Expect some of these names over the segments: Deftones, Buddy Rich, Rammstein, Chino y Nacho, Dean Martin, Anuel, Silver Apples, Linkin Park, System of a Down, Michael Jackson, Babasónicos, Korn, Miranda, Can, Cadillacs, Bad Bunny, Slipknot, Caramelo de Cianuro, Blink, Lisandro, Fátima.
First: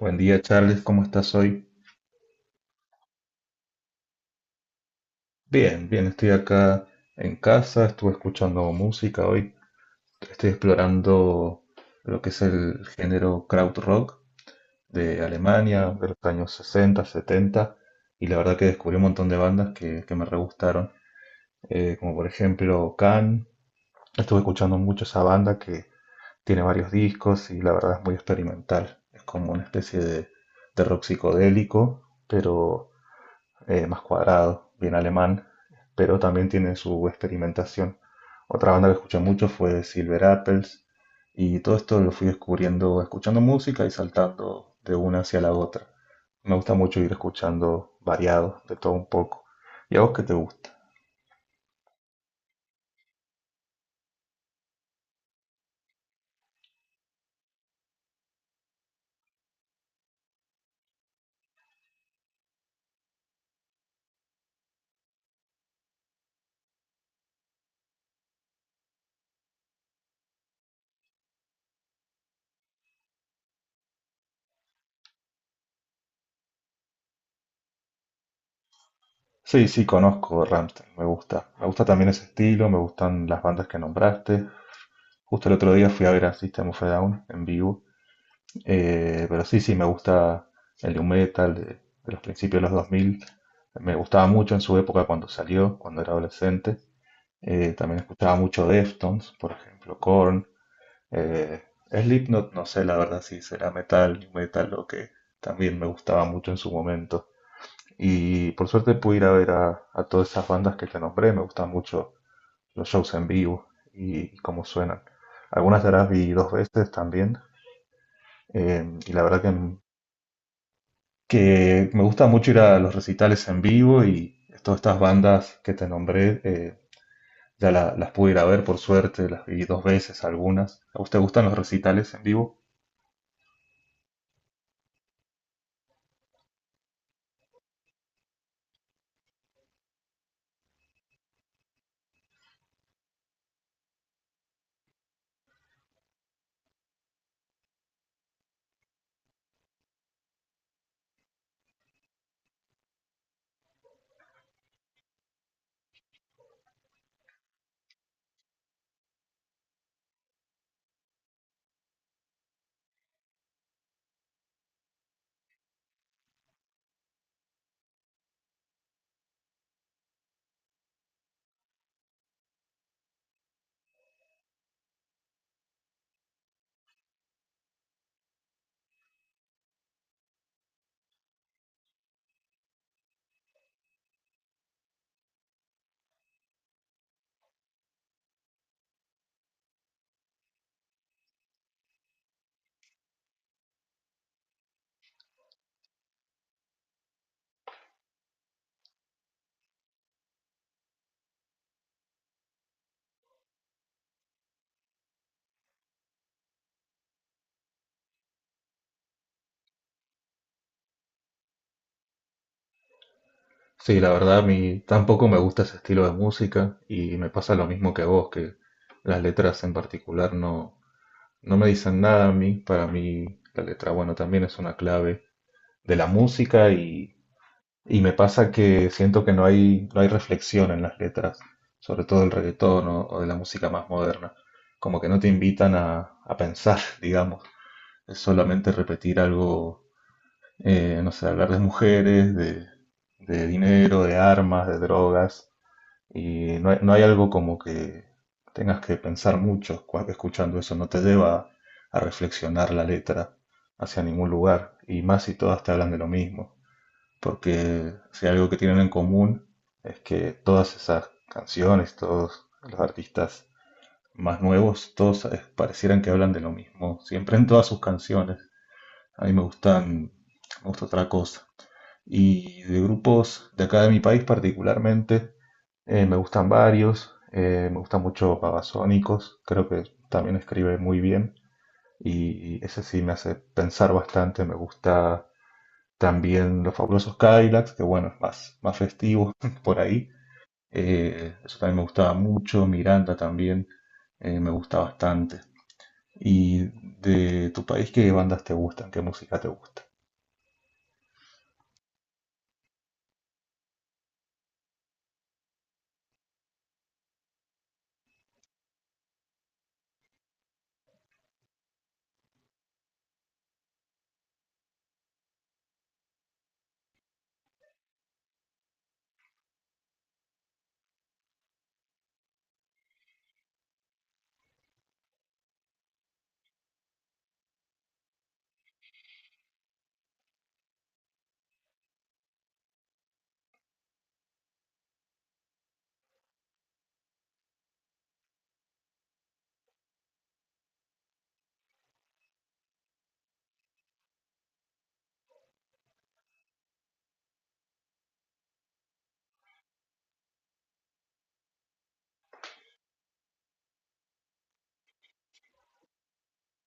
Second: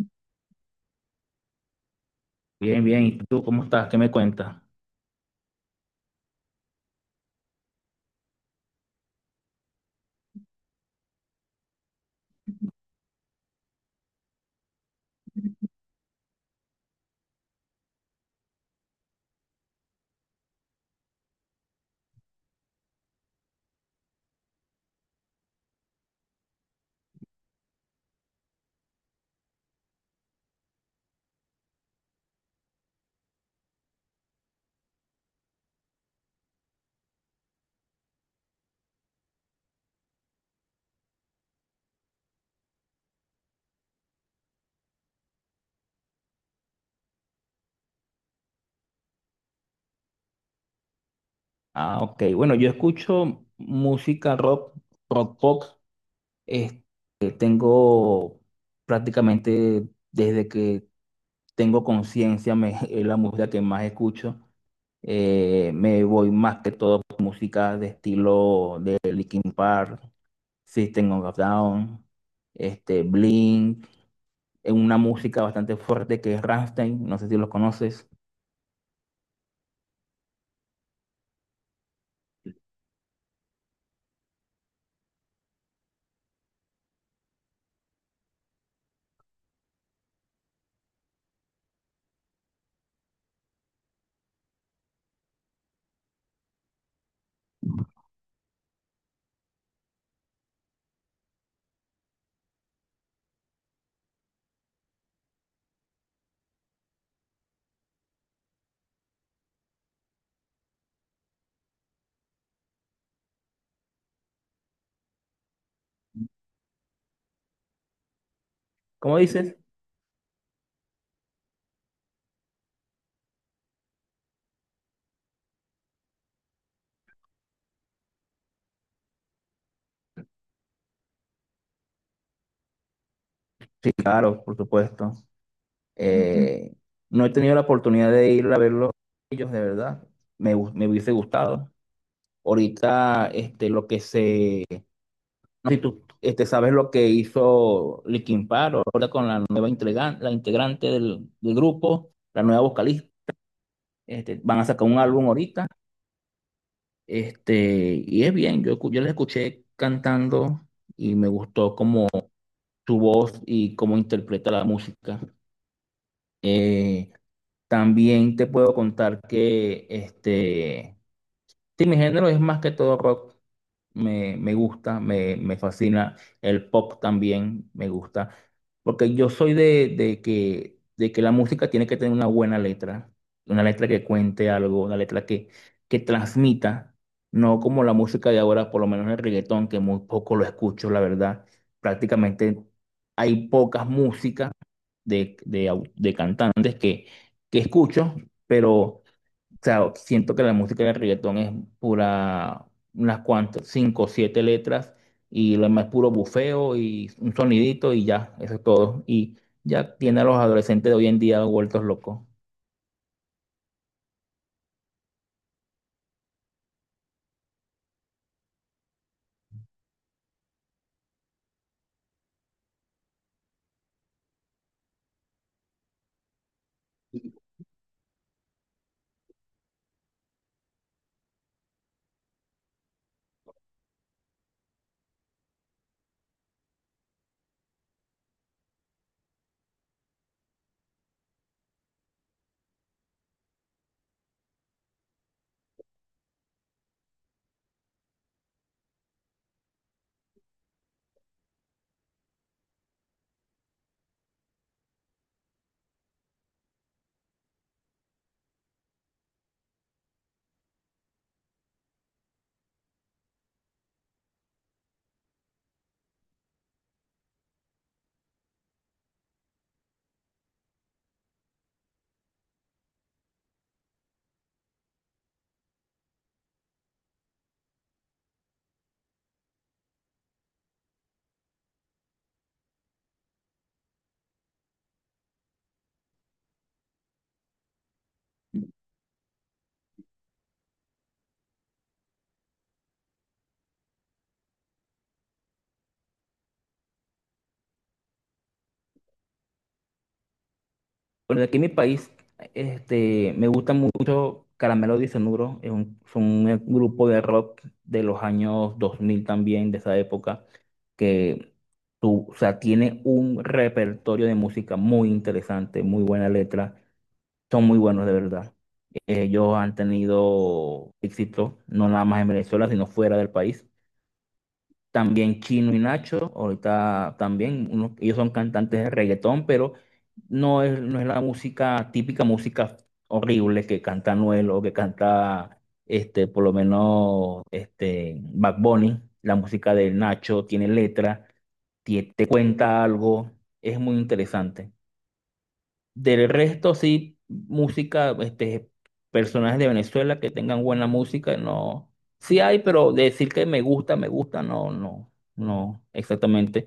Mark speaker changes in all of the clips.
Speaker 1: Buen día, Charles, ¿cómo estás hoy?
Speaker 2: Bien, bien. ¿Y tú cómo estás? ¿Qué me cuentas?
Speaker 1: Bien, bien, estoy acá en casa, estuve escuchando música hoy, estoy explorando lo que es el género krautrock de Alemania, de los años 60, 70, y la verdad que descubrí un montón de bandas que me re gustaron, como por ejemplo Can, estuve escuchando mucho esa banda que tiene varios discos y la verdad es muy experimental, es como una especie de rock psicodélico, pero más cuadrado, bien alemán, pero también tiene su experimentación. Otra banda que escuché mucho fue Silver Apples, y todo esto lo fui descubriendo escuchando música y saltando de una hacia la otra. Me gusta mucho ir escuchando variado, de todo un poco. ¿Y a vos qué te gusta?
Speaker 2: Ah, ok. Bueno, yo escucho música rock, rock pop. Este, Tengo prácticamente desde que tengo conciencia, es la música que más escucho. Me voy más que todo por música de estilo de Linkin Park, System of a Down, Blink. Es una música bastante fuerte que es Rammstein. No sé si los conoces.
Speaker 1: Sí, sí, conozco Rammstein, me gusta. Me gusta también ese estilo, me gustan las bandas que nombraste. Justo el otro día fui a ver a System of a Down en vivo. Pero sí, sí, me gusta el new metal de los principios de los 2000. Me gustaba mucho en su época cuando salió, cuando era adolescente. También escuchaba mucho Deftones, por ejemplo, Korn. Eh, Slipknot, no sé la verdad si será metal, new metal, lo que también me gustaba mucho en su momento. Y por suerte pude ir a ver a todas esas bandas que te nombré. Me gustan mucho los shows en vivo y cómo suenan. Algunas de las vi dos veces también. Y
Speaker 2: ¿Cómo
Speaker 1: la verdad que
Speaker 2: dices?
Speaker 1: que me gusta mucho ir a los recitales en vivo y todas estas bandas que te nombré, ya las pude ir a ver por suerte, las vi dos veces algunas. ¿A usted gustan los recitales en vivo?
Speaker 2: Sí, claro, por supuesto. Eh, no he tenido la oportunidad de ir a verlos ellos, de verdad. Me hubiese gustado. Ahorita, lo que se. No sé si tú sabes lo que hizo Linkin Park, ahora con la nueva integrante, la integrante del grupo, la nueva vocalista. Van a sacar un álbum ahorita. Y es bien, yo la escuché cantando y me gustó como su voz y cómo interpreta la música. Eh, También te puedo contar que sí, mi género es más que todo rock. Me gusta, me fascina. El pop también me gusta. Porque yo soy de que la música tiene que tener una buena letra. Una letra que cuente algo, una letra que transmita. No como la música de ahora, por lo menos el reggaetón, que muy poco lo escucho, la verdad. Prácticamente hay pocas músicas de cantantes que escucho, pero. O sea, siento que la música de reggaetón es pura, unas cuantas, cinco o siete letras, y lo demás es puro bufeo y un sonidito y ya, eso es todo. Y ya tiene a los adolescentes de hoy en día vueltos locos.
Speaker 1: Sí, la verdad a mí tampoco me gusta ese estilo de música y me pasa lo mismo que a vos, que las letras en particular no me dicen nada a mí. Para mí la letra, bueno, también es una clave de la música y me pasa que siento que no hay reflexión en las letras, sobre todo del reggaetón o de la música más moderna. Como que no te invitan a pensar, digamos. Es solamente repetir algo, no sé, hablar de mujeres, de dinero, de armas, de drogas. Y no hay algo como que tengas que pensar mucho escuchando eso. No te lleva a reflexionar la letra hacia ningún lugar. Y más si todas te hablan de lo mismo porque si algo que tienen en común es que todas esas canciones, todos los artistas más nuevos, todos parecieran que hablan de lo mismo, siempre en todas sus canciones. A mí me gusta otra cosa. Y de grupos de acá de mi país particularmente, me gustan varios, me gusta mucho Babasónicos, creo que también escribe muy bien y ese sí me hace pensar bastante, me gusta también los fabulosos Cadillacs, que bueno, es más festivo por ahí. Eso también me gustaba mucho. Miranda también me gusta bastante. ¿Y de tu país qué bandas te gustan? ¿Qué música te gusta?
Speaker 2: Bueno, aquí en mi país, me gusta mucho Caramelo de Cianuro, es un, son un grupo de rock de los años 2000 también, de esa época, que tú, o sea, tiene un repertorio de música muy interesante, muy buena letra, son muy buenos de verdad. Ellos han tenido éxito, no nada más en Venezuela, sino fuera del país. También Chino y Nacho, ahorita también, ellos son cantantes de reggaetón, pero no es, no es la música, típica música horrible que canta Anuel o que canta, por lo menos, Bad Bunny. La música de Nacho tiene letra, te cuenta algo, es muy interesante. Del resto, sí, música, personajes de Venezuela que tengan buena música, no. Sí hay, pero decir que me gusta, no, no, no, exactamente.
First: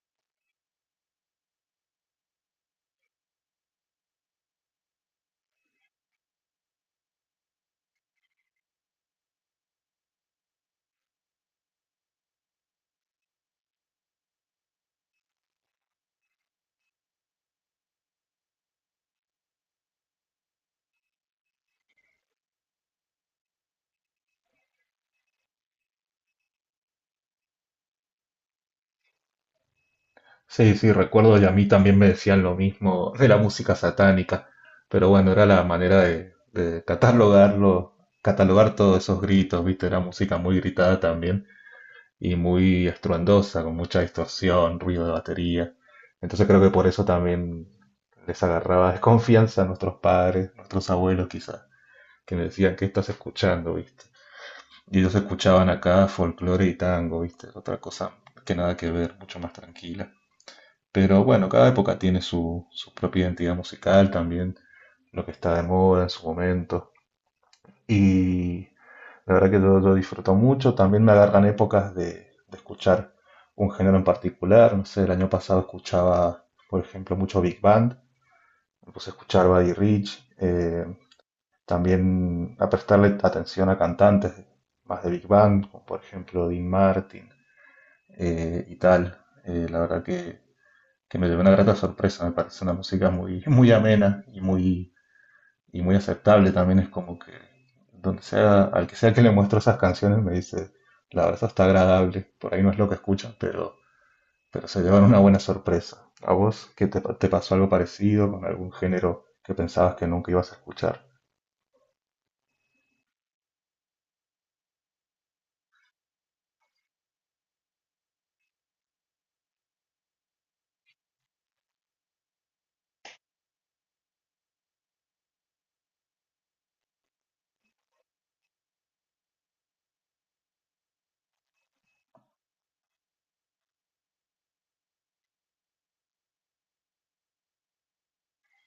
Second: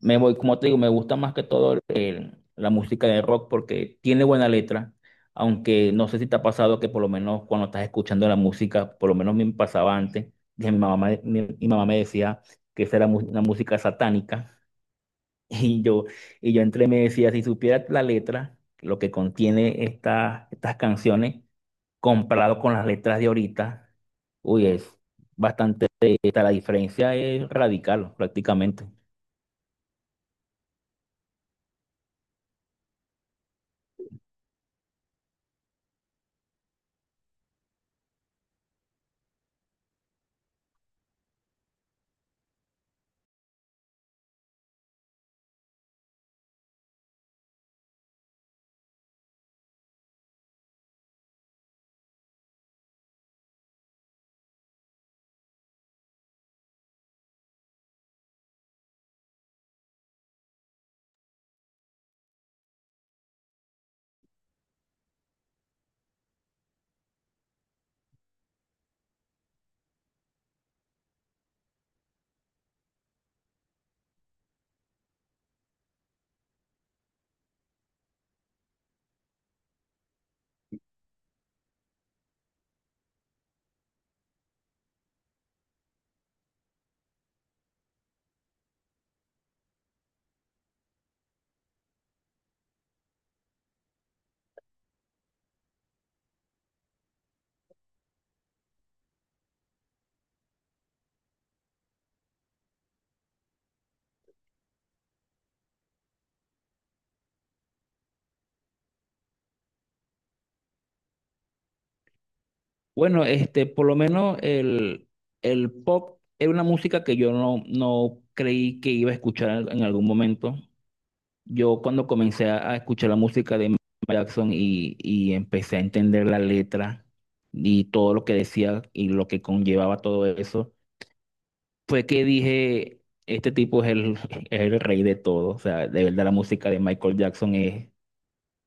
Speaker 2: Me voy, como te digo, me gusta más que todo la música de rock porque tiene buena letra, aunque no sé si te ha pasado que por lo menos cuando estás escuchando la música, por lo menos me pasaba antes, que mi mamá me decía que esa era una música satánica. Y yo, y yo entre me decía, si supieras la letra, lo que contiene estas canciones, comparado con las letras de ahorita, uy, es bastante, la diferencia es radical prácticamente.
Speaker 1: Sí, sí, recuerdo y a mí también me decían lo mismo de la música satánica, pero bueno, era la manera de catalogar todos esos gritos, ¿viste? Era música muy gritada también. Y muy estruendosa, con mucha distorsión, ruido de batería. Entonces creo que por eso también les agarraba desconfianza a nuestros padres, nuestros abuelos quizás, que me decían, ¿qué estás escuchando? ¿Viste? Y ellos escuchaban acá folclore y tango, ¿viste? Otra cosa que nada que ver, mucho más tranquila. Pero bueno, cada época tiene su propia identidad musical también, lo que está de moda en su momento. Y la verdad que yo lo disfruto mucho. También me agarran épocas de escuchar un género en particular. No sé, el año pasado escuchaba, por ejemplo, mucho Big Band. Me puse a escuchar Buddy Rich. También a prestarle atención a cantantes más de Big Band, como por ejemplo Dean Martin, y tal. La verdad que me llevé una grata sorpresa. Me parece una música muy, muy amena y muy aceptable también. Es como que donde sea, al que sea que le muestro esas canciones me dice, la verdad eso está agradable, por ahí no es lo que escuchan, pero se llevan una buena sorpresa. ¿A vos qué te pasó algo parecido con algún género que pensabas que nunca ibas a escuchar?
Speaker 2: Bueno, por lo menos el pop era una música que yo no, no creí que iba a escuchar en algún momento. Yo cuando comencé a escuchar la música de Michael Jackson y empecé a entender la letra y todo lo que decía y lo que conllevaba todo eso, fue que dije, este tipo es el, es el rey de todo. O sea, de verdad la música de Michael Jackson es,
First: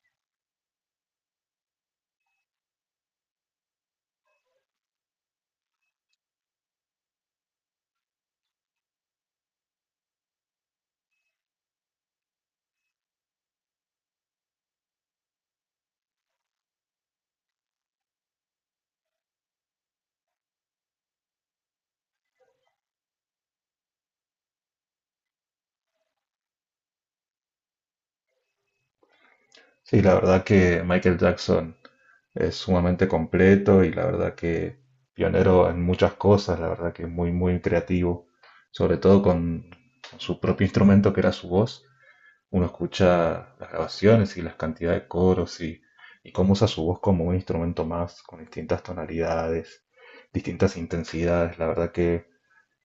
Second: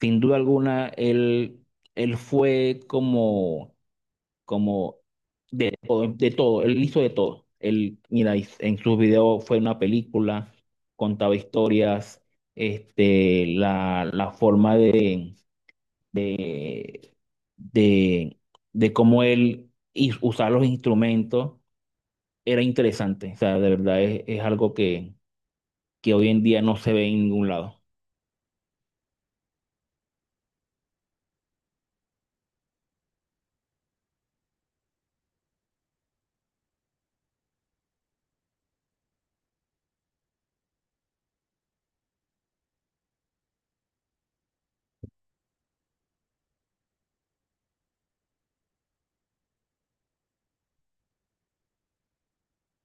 Speaker 2: sin duda alguna, él fue como, como de todo, él hizo de todo. Él, mira, en sus videos fue una película, contaba historias, la forma de, de, de cómo él usaba los instrumentos era interesante. O sea, de verdad es algo que hoy en día no se ve en ningún lado.
Speaker 1: Sí, la verdad que Michael Jackson es sumamente completo y la verdad que pionero en muchas cosas, la verdad que muy, muy creativo, sobre todo con su propio instrumento que era su voz. Uno escucha las grabaciones y las cantidades de coros y cómo usa su voz como un instrumento más, con distintas tonalidades, distintas intensidades. La verdad que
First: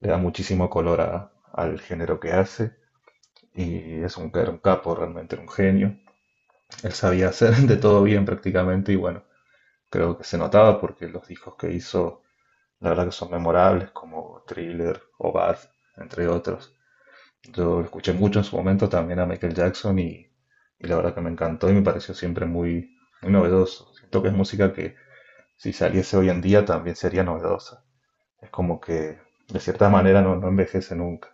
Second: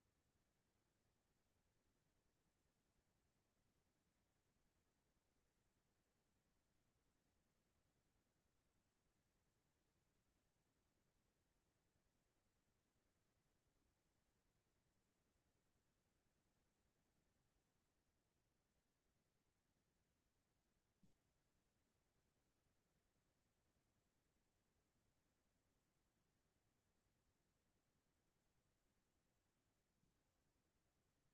Speaker 1: le da muchísimo color al género que hace y es era un capo, realmente era un genio. Él sabía hacer de todo bien prácticamente y bueno, creo que se notaba porque los discos que hizo, la verdad que son memorables como Thriller o Bad, entre otros. Yo lo escuché mucho en su momento también a Michael Jackson y la verdad que me encantó y me pareció siempre muy, muy novedoso. Siento que es música que si saliese hoy en día también sería novedosa. Es como que de cierta manera no envejece nunca.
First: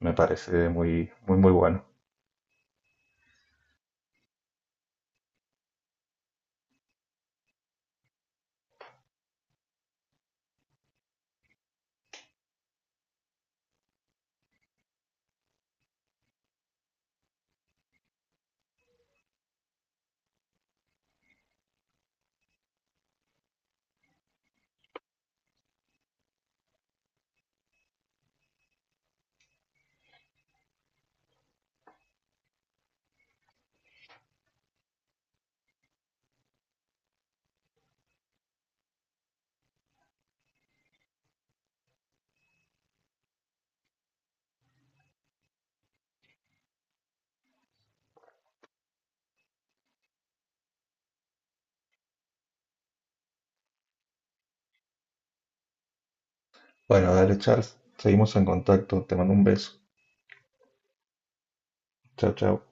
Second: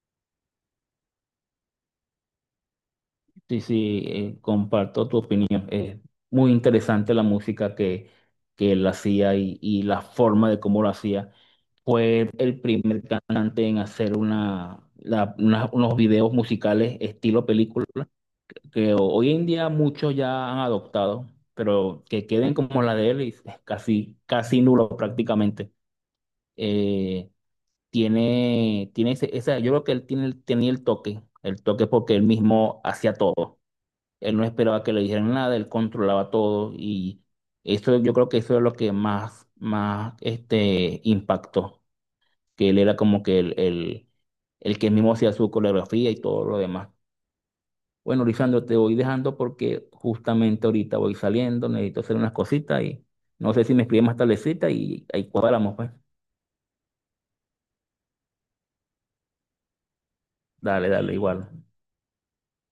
Speaker 1: Me parece muy, muy, muy bueno.
Speaker 2: Sí, sí, comparto tu opinión. Es muy interesante la música que él hacía y la forma de cómo lo hacía. Fue el primer cantante en hacer unos videos musicales estilo película, que hoy en día muchos ya han adoptado, pero que queden como la de él y es casi, casi nulo prácticamente. Eh, Tiene, tiene yo creo que él tiene, tenía el toque porque él mismo hacía todo. Él no esperaba que le dijeran nada, él controlaba todo y eso yo creo que eso es lo que más, más impactó, que él era como que el que mismo hacía su coreografía y todo lo demás. Bueno, Lisandro, te voy dejando porque justamente ahorita voy saliendo, necesito hacer unas cositas y no sé si me escribes más tardecita y ahí cuadramos, pues.
Speaker 1: Bueno, dale Charles, seguimos en contacto. Te mando un beso.
Speaker 2: Dale, dale, igual.
Speaker 1: Chao, chao.